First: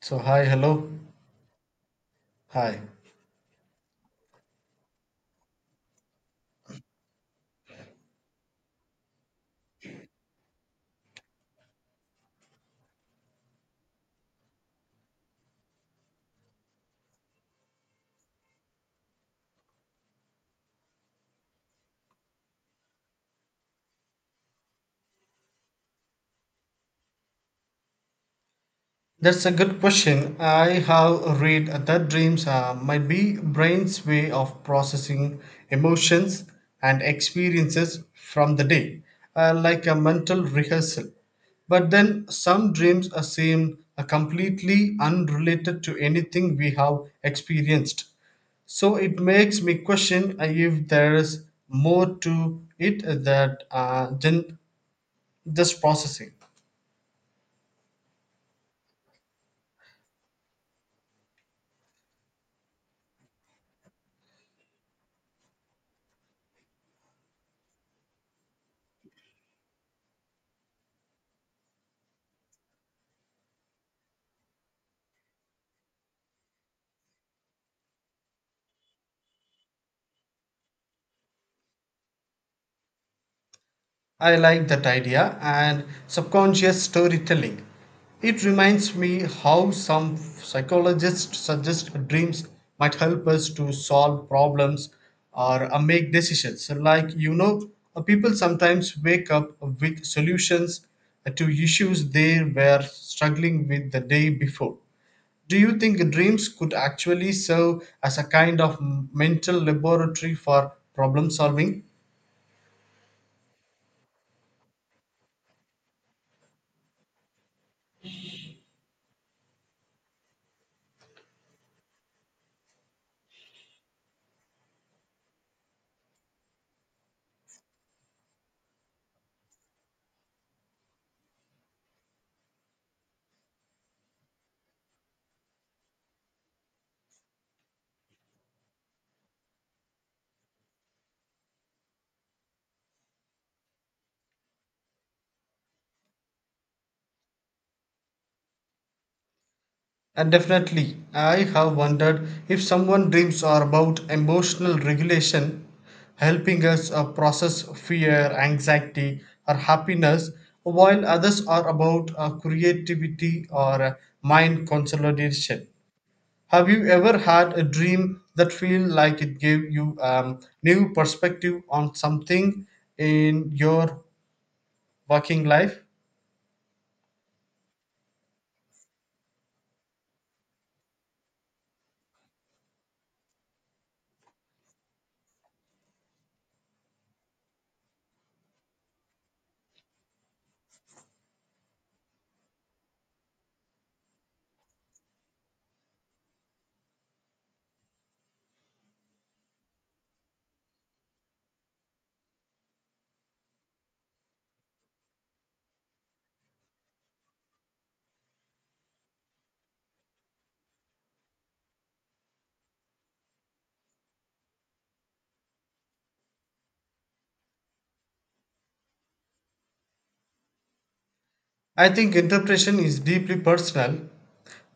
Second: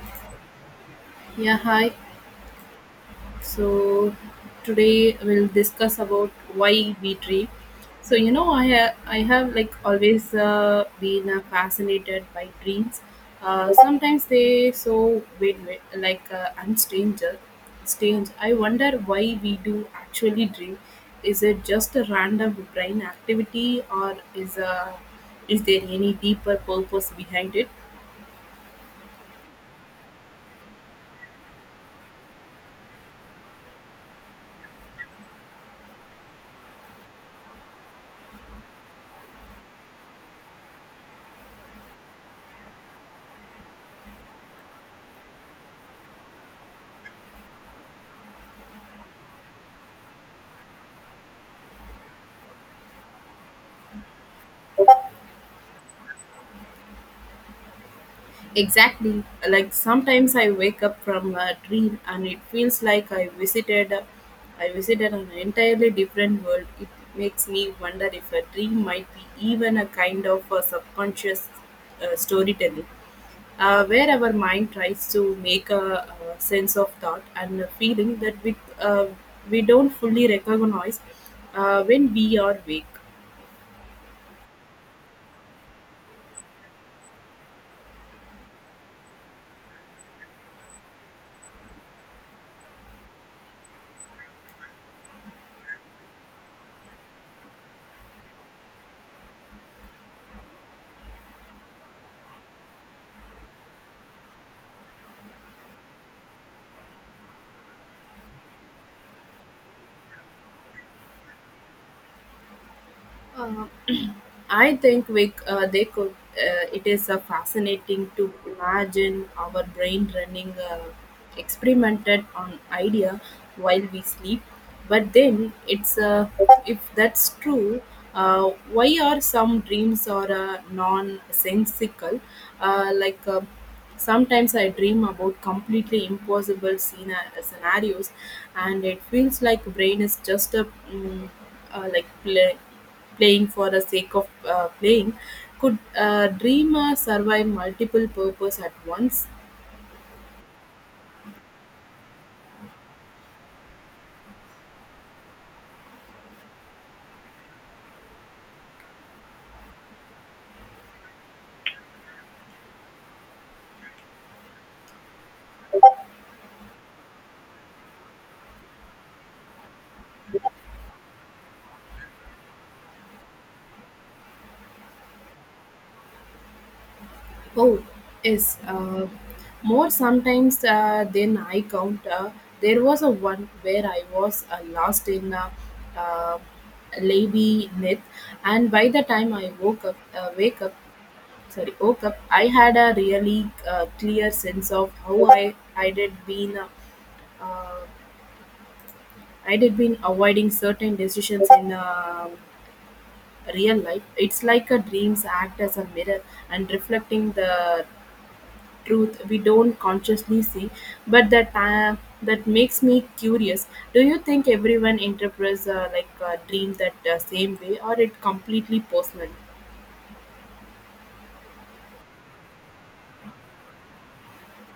So hi, hello, Yeah, hi. hi. So today we'll discuss about why we dream. I I have like always been fascinated by dreams. Sometimes they so weird, like and strange. I wonder why we do actually dream. Is it just a random brain activity, or is there any deeper purpose behind it? That's a good question. I have read that dreams might be brain's way of processing emotions and experiences from the day, like a mental rehearsal. But then some dreams seem completely unrelated to anything we have experienced. So it makes me question if there is more to it that than just processing. Exactly. Like sometimes I wake up from a dream and it feels like I visited an entirely different world. It makes me wonder if a dream might be even a kind of a subconscious storytelling, where our mind tries to make sense of thought and a feeling that we don't fully recognize when we are awake. I like that idea and subconscious storytelling. It reminds me how some psychologists suggest dreams might help us to solve problems or make decisions. So like, you know, people sometimes wake up with solutions to issues they were struggling with the day before. Do you think dreams could actually serve as a kind of mental laboratory for problem solving? I think they could. It is fascinating to imagine our brain running experimented on idea while we sleep. But then it's if that's true, why are some dreams or non-sensical? Uh, like uh, sometimes I dream about completely impossible scenarios, and it feels like brain is just a like playing for the sake of playing. Could a dreamer survive multiple purpose at once? And definitely, I have wondered if someone dreams are about emotional regulation, helping us process fear, anxiety, or happiness, while others are about creativity or mind consolidation. Have you ever had a dream that feel like it gave you new perspective on something in your working life? Oh, yes. More sometimes than I count. There was a one where I was lost in a uh, lady net, and by the time I woke up, wake up, sorry, woke up, I had a really clear sense of how I did been. Uh, I did been avoiding certain decisions in real life. It's like a dreams act as a mirror and reflecting the truth we don't consciously see. But that makes me curious. Do you think everyone interprets like a dream that same way, or it completely personal? I think interpretation is deeply personal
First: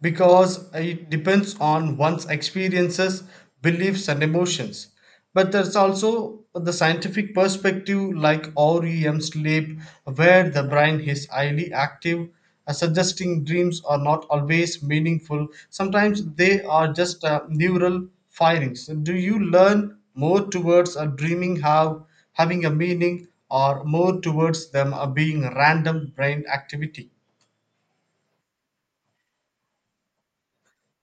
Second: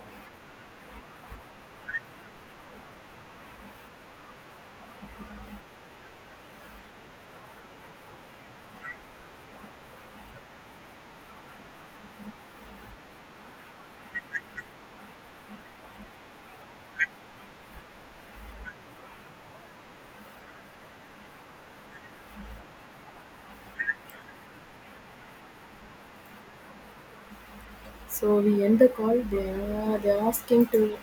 because it depends on one's experiences, beliefs, and emotions. But there's also the scientific perspective, like REM sleep, where the brain is highly active, suggesting dreams are not always meaningful. Sometimes they are just neural firings. Do you learn more towards a dreaming have having a meaning, or more towards them being random brain activity? So we end the call. They are asking to.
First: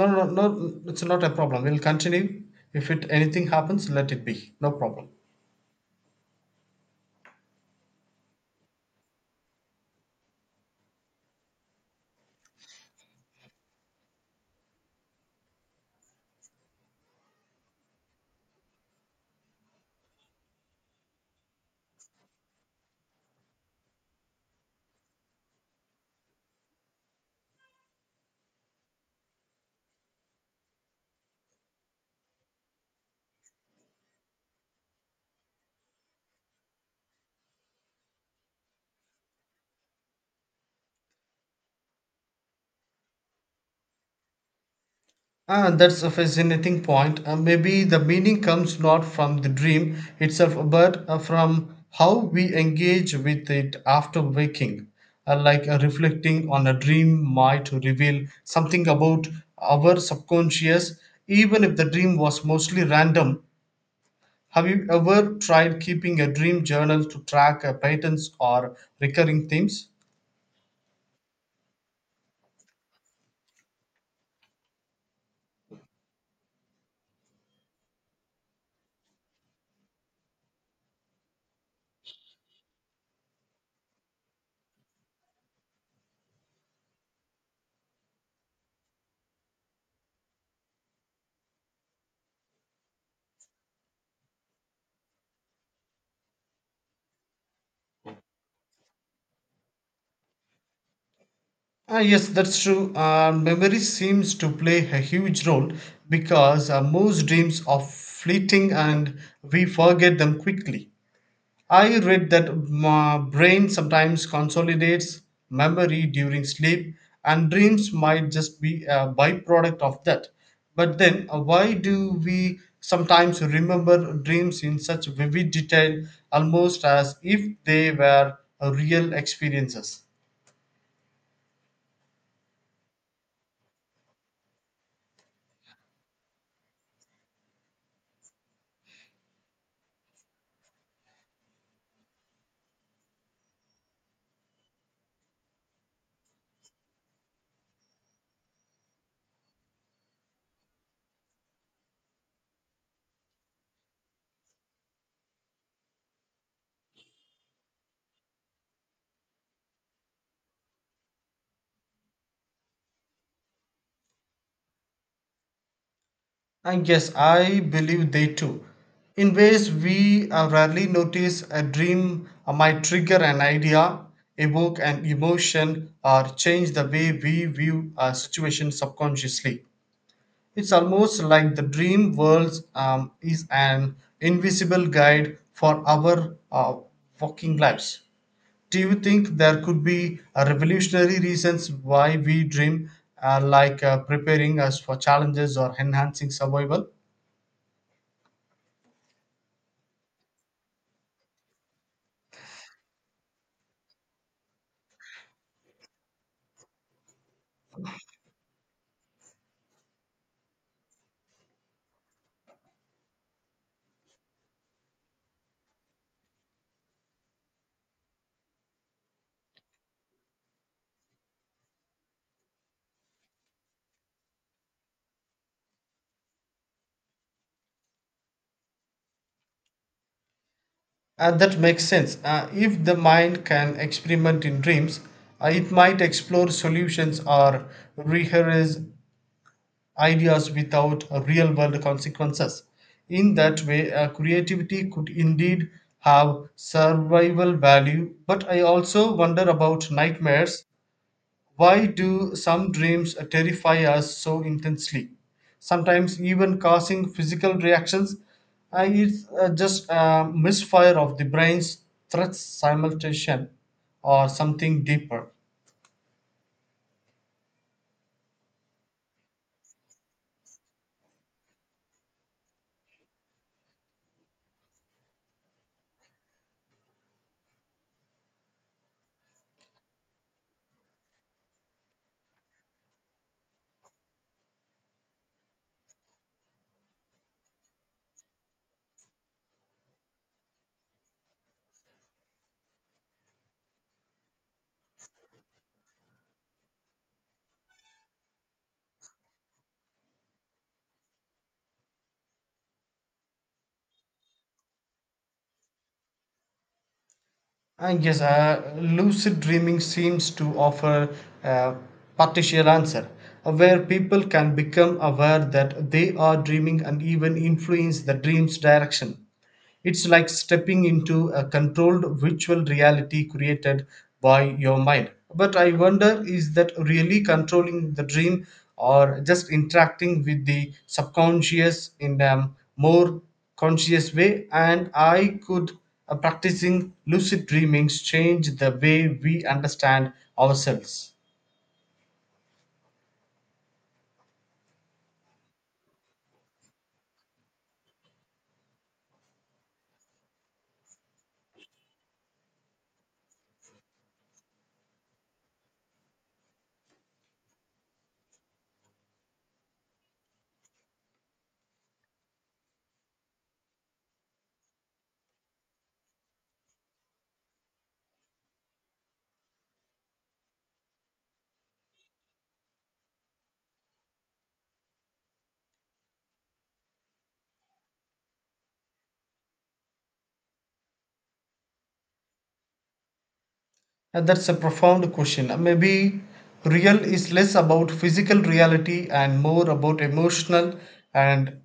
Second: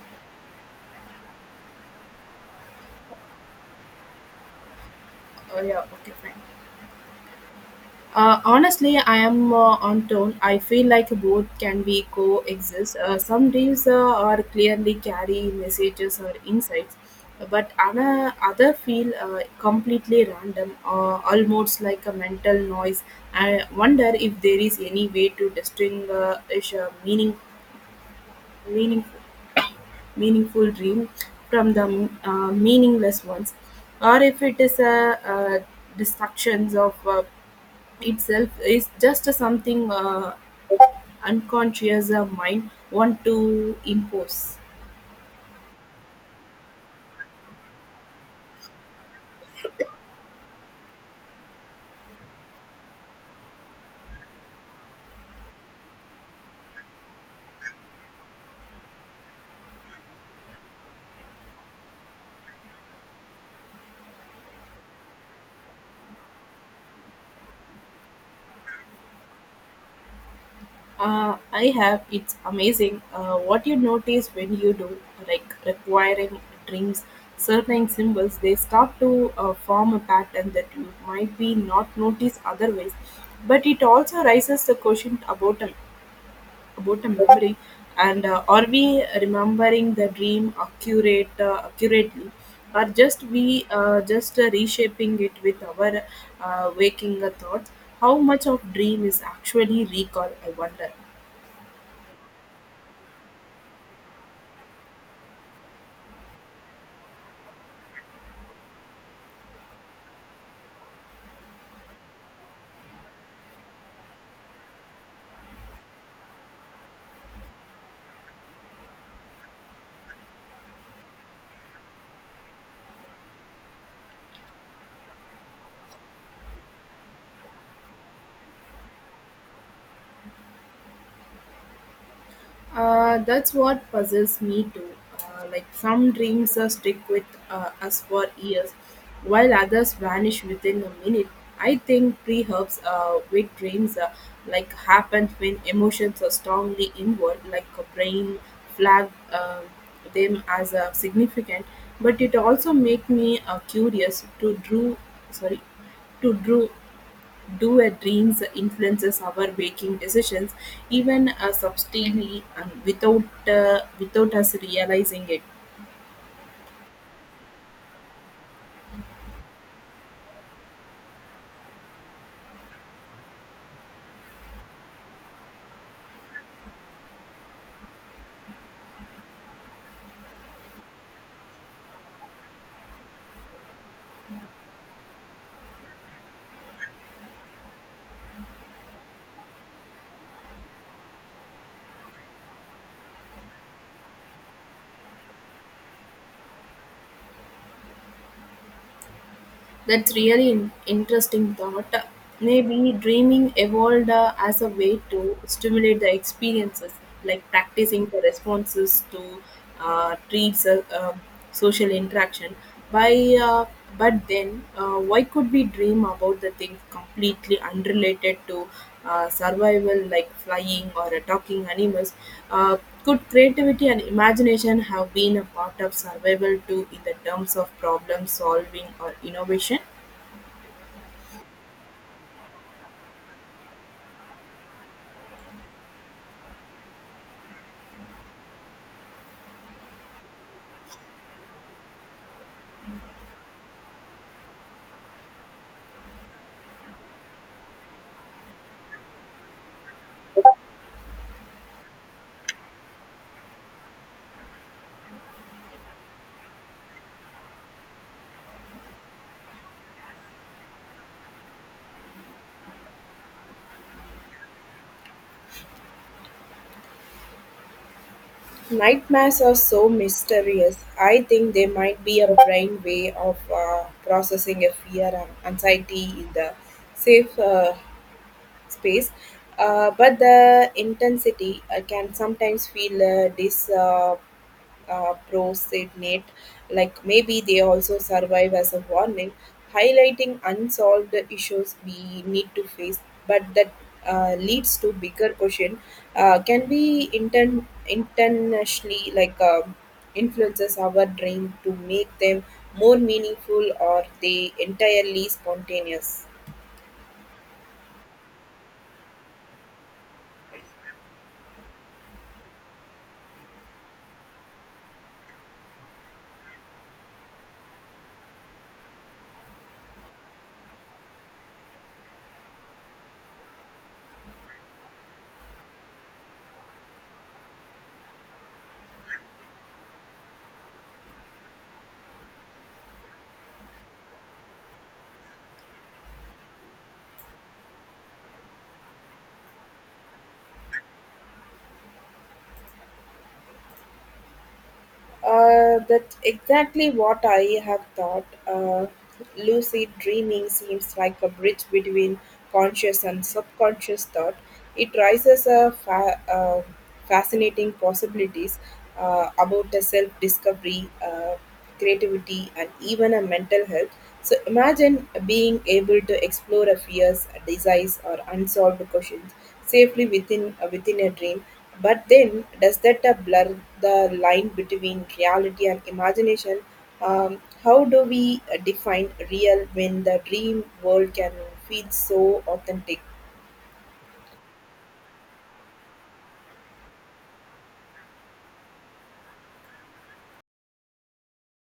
No, no, no, no, it's not a problem. We'll continue. If it anything happens, let it be. No problem. Oh yeah. Okay. Fine. Honestly, I am on tone. I feel like both can be coexist. Some deals are clearly carry messages or insights, but other feel completely random, almost like a mental noise. I wonder if there is any way to distinguish a meaning, meaningful dream from the meaningless ones, or if it is distractions of itself is just something unconscious mind want to impose. Ah, that's a fascinating point. Maybe the meaning comes not from the dream itself, but from how we engage with it after waking. Reflecting on a dream might reveal something about our subconscious, even if the dream was mostly random. Have you ever tried keeping a dream journal to track patterns or recurring themes? I have. It's amazing what you notice when you do, like requiring dreams, certain symbols. They start to form a pattern that you might be not notice otherwise. But it also raises the question about them, about a memory, and are we remembering the dream accurately or just we just reshaping it with our waking thoughts. How much of dream is actually recall, I wonder. Ah, yes, that's true. Memory seems to play a huge role because most dreams are fleeting and we forget them quickly. I read that my brain sometimes consolidates memory during sleep, and dreams might just be a byproduct of that. But then, why do we sometimes remember dreams in such vivid detail, almost as if they were real experiences? That's what puzzles me too. Like some dreams stick with us for years, while others vanish within a minute. I think pre-herbs with dreams like happens when emotions are strongly involved, like a brain flag them as significant. But it also make me curious to sorry, drew do-a-dreams influences our making decisions, even subtly and without us realizing it. And yes, I believe they too. In ways we rarely notice, a dream might trigger an idea, evoke an emotion, or change the way we view a situation subconsciously. It's almost like the dream world is an invisible guide for our walking lives. Do you think there could be revolutionary reasons why we dream, preparing us for challenges or enhancing survival? That's really interesting thought. Maybe dreaming evolved as a way to stimulate the experiences, like practicing the responses to treats, social interaction. By but then, why could we dream about the things completely unrelated to survival, like flying or talking animals? Uh, could creativity and imagination have been a part of survival too in the terms of problem solving or innovation? That makes sense. If the mind can experiment in dreams, it might explore solutions or rehearse ideas without real world consequences. In that way, creativity could indeed have survival value. But I also wonder about nightmares, why do some dreams terrify us so intensely, sometimes even causing physical reactions? It's just a misfire of the brain's threats simulation, or something deeper. Nightmares are so mysterious. I think they might be a brain way of processing a fear and anxiety in the safe space. But the intensity can sometimes feel disproportionate. uh, prosenate, like maybe they also survive as a warning, highlighting unsolved issues we need to face, but that leads to bigger question. Can we internationally like influences our dream to make them more meaningful or they entirely spontaneous? I guess lucid dreaming seems to offer a partial answer, where people can become aware that they are dreaming and even influence the dream's direction. It's like stepping into a controlled virtual reality created by your mind. But I wonder, is that really controlling the dream or just interacting with the subconscious in a more conscious way? And I could practicing lucid dreamings change the way we understand ourselves? That's exactly what I have thought. Lucid dreaming seems like a bridge between conscious and subconscious thought. It raises a fascinating possibilities about the self-discovery, creativity, and even a mental health. So imagine being able to explore a fears, a desires, or unsolved questions safely within a dream. But then, does that blur the line between reality and imagination? How do we define real when the dream world can feel so authentic? And that's a profound question. Maybe real is less about physical reality and more about emotional and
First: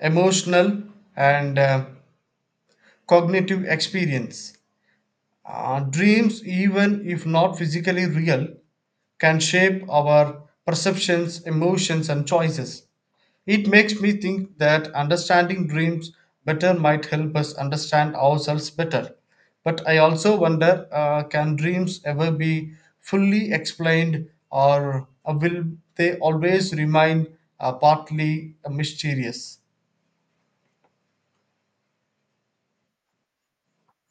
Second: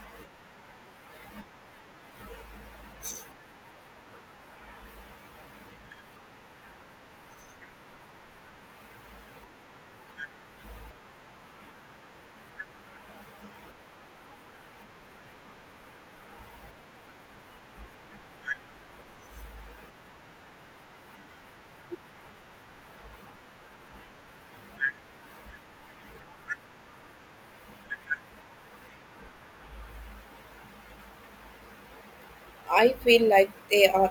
emotional and uh, cognitive experience. Dreams, even if not physically real, can shape our perceptions, emotions, and choices. It makes me think that understanding dreams better might help us understand ourselves better. But I also wonder, can dreams ever be fully explained, or will they always remain partly mysterious? I feel like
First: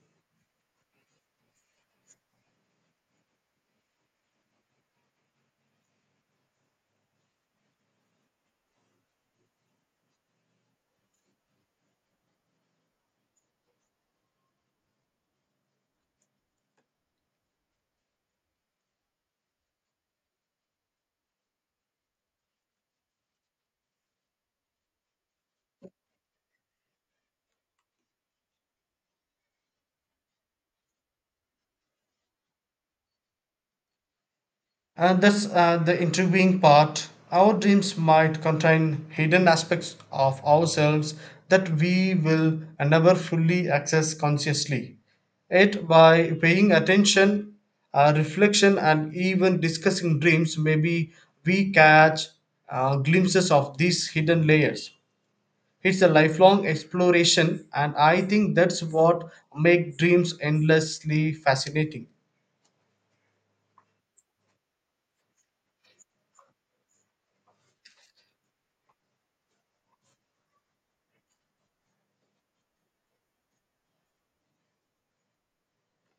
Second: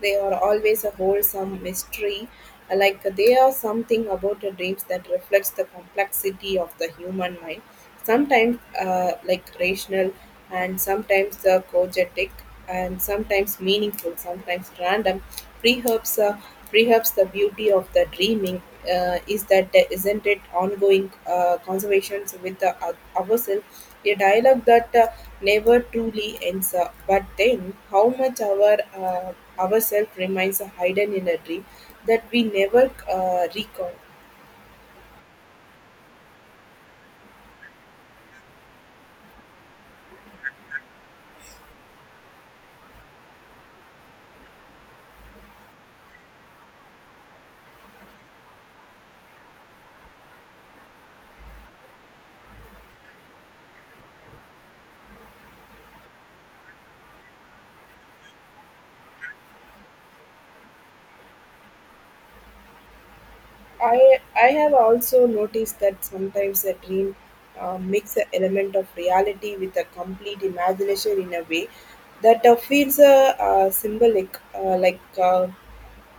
they are always a wholesome mystery, like they are something about the dreams that reflects the complexity of the human mind, sometimes like rational, and sometimes the cogetic, and sometimes meaningful, sometimes random. Perhaps, uh, perhaps the beauty of the dreaming is that there isn't it ongoing conversations with the, ourselves, a dialogue that never truly ends. But then, how much our ourself remains hidden in a dream that we never recall. And that's the intriguing part. Our dreams might contain hidden aspects of ourselves that we will never fully access consciously. Yet, by paying attention, reflection, and even discussing dreams, maybe we catch glimpses of these hidden layers. It's a lifelong exploration, and I think that's what makes dreams endlessly fascinating. I have also noticed that sometimes a dream mix an element of reality with a complete imagination in a way that feels symbolic, like. Uh,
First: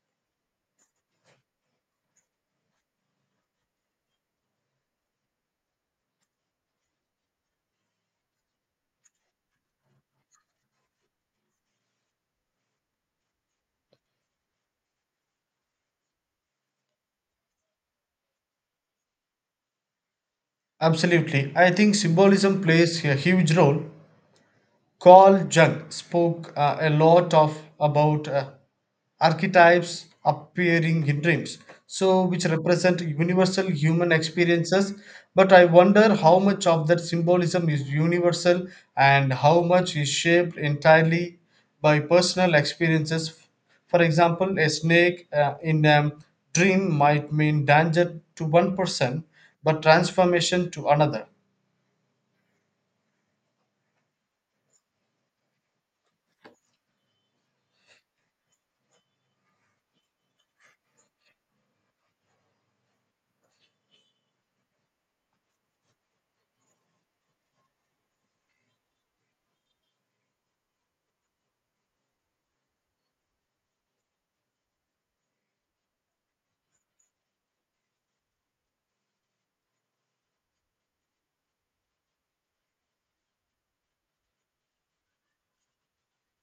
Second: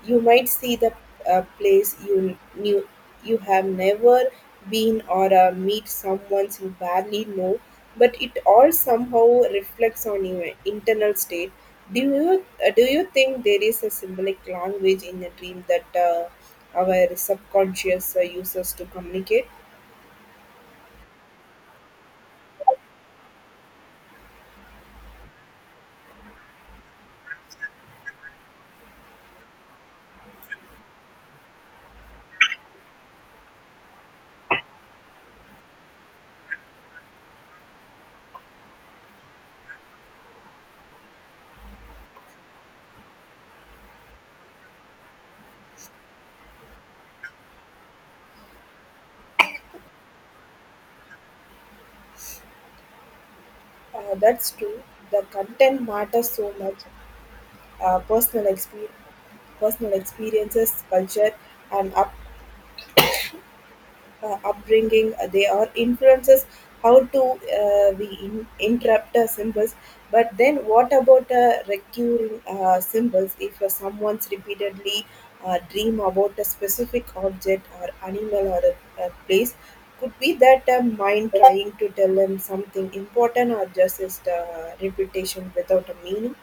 You might see the a place you knew you have never been or meet someone you barely know, but it all somehow reflects on your internal state. Do you think there is a symbolic language in a dream that our subconscious uses to communicate? Absolutely. I think symbolism plays a huge role. Carl Jung spoke a lot of about archetypes appearing in dreams, so which represent universal human experiences. But I wonder how much of that symbolism is universal and how much is shaped entirely by personal experiences. For example, a snake in a dream might mean danger to one person, but transformation to another. That's true. The content matters so much. Uh, personal experience personal experiences, culture, and up upbringing they are influences how to we in, interrupt symbols. But then what about recurring symbols, if someone's repeatedly dream about a specific object or animal or a place? Could be that a mind trying to tell them something important, or just is the reputation without a meaning?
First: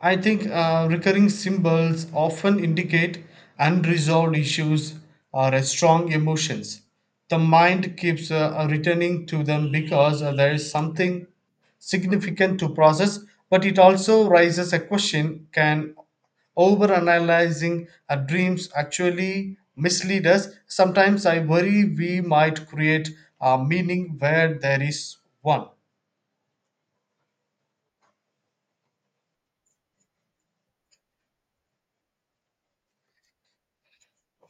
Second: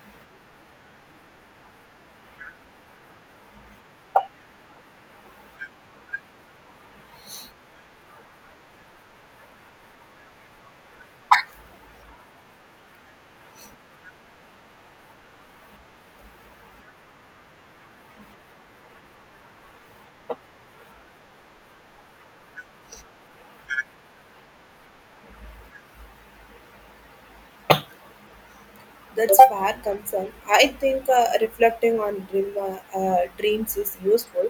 I think recurring symbols often indicate unresolved issues or strong emotions. The mind keeps returning to them because there is something significant to process, but it also raises a question, can overanalyzing our dreams actually mislead us? Sometimes I worry we might create a meaning where there is one. That's a bad concern. I think reflecting on dreams is useful,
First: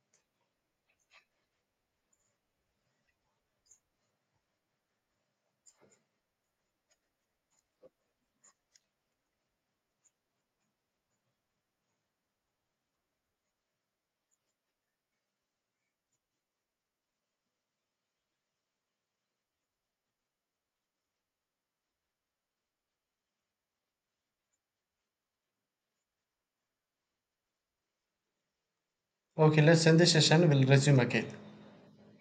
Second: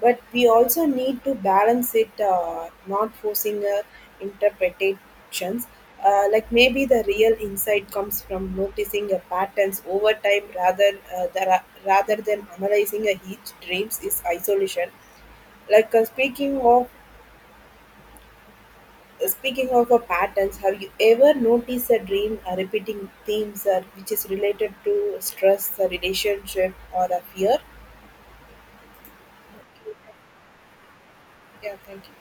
but we also need to balance it, not forcing interpretations. Like maybe the real insight comes from noticing a patterns over time uh, the, rather than analyzing a each dreams is isolation. Like uh, speaking of Speaking of patterns, have you ever noticed a dream repeating themes which is related to stress, relationship, or a fear? Okay, let's end this session. We'll resume again. Yeah, thank you.